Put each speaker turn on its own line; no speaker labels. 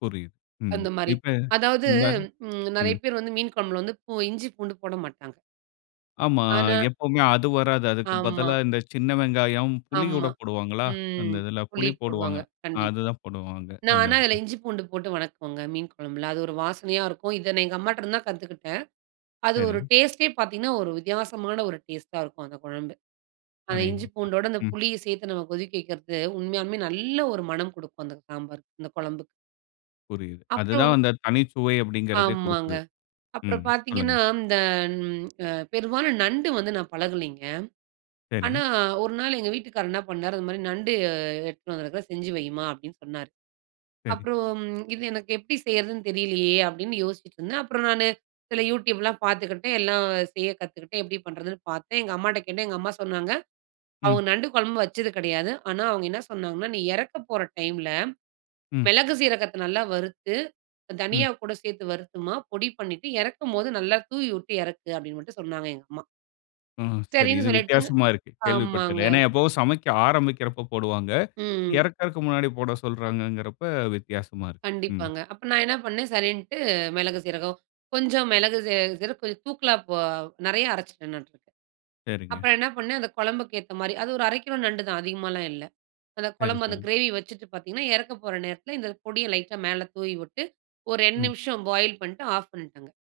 புரியுது. ம்.
அந்தமாரி.
இப்ப
அதாவது
இந்த
ம் நெறைய
ம்.
பேர் வந்து மீன் கொழம்புல வந்து பூ இஞ்சி பூண்டு போடமாட்டாங்க.
ஆமா.
ஆனா
எப்பவுமே அது வராது. அதுக்கு
ஆமா.
பதிலா இந்த சின்ன வெங்காயம், புளி கூட
ஆமா.
போடுவாங்களா? அந்த
ம்.
இதுல,
புளி
புளி
போடுவாங்க
போடுவாங்க.
கண்டிப்பா.
அதுதான் போடுவாங்க.
நான்
அந்த
ஆனா அதுல
இதுல.
இஞ்சி பூண்டு போட்டு வணக்குவங்க, மீன் கொழம்புல. அது ஒரு வாசனையா இருக்கும். இத நான் எங்க அம்மாட்டருந்து தான் கத்துக்கிட்டேன். அது ஒரு
சரி.
டேஸ்ட்டே பார்த்தீங்கன்னா, ஒரு வித்தியாசமான ஒரு டேஸ்ட்டா இருக்கும் அந்த கொழம்பு. அந்த இஞ்சி
அடேங்கப்பா!
பூண்டோட, அந்த
ம்.
புளியும் சேர்த்து நம்ம கொதிக்க வைக்கிறது, உண்மையாலுமே நல்ல ஒரு மனம் குடுக்கும், அந்த சாம்பார் அந்த கொழம்புக்கு.
புரியுது. அதுதான்
அப்புறம்
அந்த தனி சுவை அப்பிடீங்கிறதே
ஆமாங்க.
குடுக்குது.
அப்புறம்
ம்.
பார்த்தீங்கன்னா,
சொல்லுங்க.
இந்த அம் அ பெரும்பாலும் நண்டு வந்து நான் பழகலேங்க. ஆனா,
சரி.
ஒரு நாள் எங்க வீட்டுக்காரர் என்னா பண்ணாரு, "இதுமாரி நண்டு அ எடுத்துன்னு வந்திருக்குறேன். செஞ்சு வைம்மா." அப்பிடீன்னு சொன்னாரு.
சரி.
அப்புறம், "இது எனக்கு எப்பிடி செய்றதுன்னு தெரியலயே!" அப்பிடீன்னு யோசிச்சிட்டுருந்தேன். அப்பறம் நானு சில YouTubeலாம் பார்த்துக்கிட்டேன். எல்லாம் செய்ய கத்துக்கிட்டேன். எப்பிடி பண்ணுறதுன்னு பார்த்தேன். எங்க அம்மாட்ட கேட்டேன். எங்க அம்மா சொன்னாங்க,
ம்.
அவுங்க நண்டு கொழம்பு வச்சது கெடையாது. ஆனா, அவங்க என்ன சொன்னாங்கன்னா, "நீ இறக்கப் போற டைம்ல
ம்.
மிளகு சீரகத்த நல்லா வறுத்து, அ
ம்.
தனியா கூட சேர்த்து வறுத்தும்மா, பொடி பண்ணிட்டு, இறக்கும்போது நல்லா தூவி விட்டு இறக்கு." அப்பிடீன்னு மட்டும் சொன்னாங்க, எங்க அம்மா.
ஆ, சரி.
சரின்னு
இது
சொல்லிட்டுங்க
வித்தியாசமா இருக்கு.
ஆமாங்க.
கேள்விப்பட்டதில்ல. ஏன்னா, எப்பவும் சமைக்க ஆரம்பிக்கிறப்ப போடுவாங்க.
ம்.
இறக்கறக்கு முன்னாடி போட சொல்றாங்கங்கிறப்ப வித்தியாசமா இருக்கு. ம்.
கண்டிப்பாங்க. அப்ப நான் என்னா பண்னேன், சரின்ட்டு மிளகு, சீரகம், கொஞ்சம் மிளகு சீ சீரகம், கொஞ்சம் தூக்கலா போ நெறைய அரச்சுட்டேன்னாட்ருக்கு.
சரிங்க.
அப்ப என்னா பண்னேன், அந்த குழம்புக்கு ஏத்த மாரி, அது ஒரு 1/2 கிலோ நண்டு தான். அதிகமால்லாம் இல்ல. அதக்
சரி,
கொழம்பு, அந்த
சரி.
கிரேவிய வச்சுட்டு பார்த்தீங்கன்னா, இறக்க போற நேரத்தில இந்த பொடிய லைட்டா மேல தூவி விட்டு, ஒரு ரெண்டு
ம்.
நிமிஷம் பாயில் பண்ட்டு, ஆஃப் பண்ணிட்டேங்க.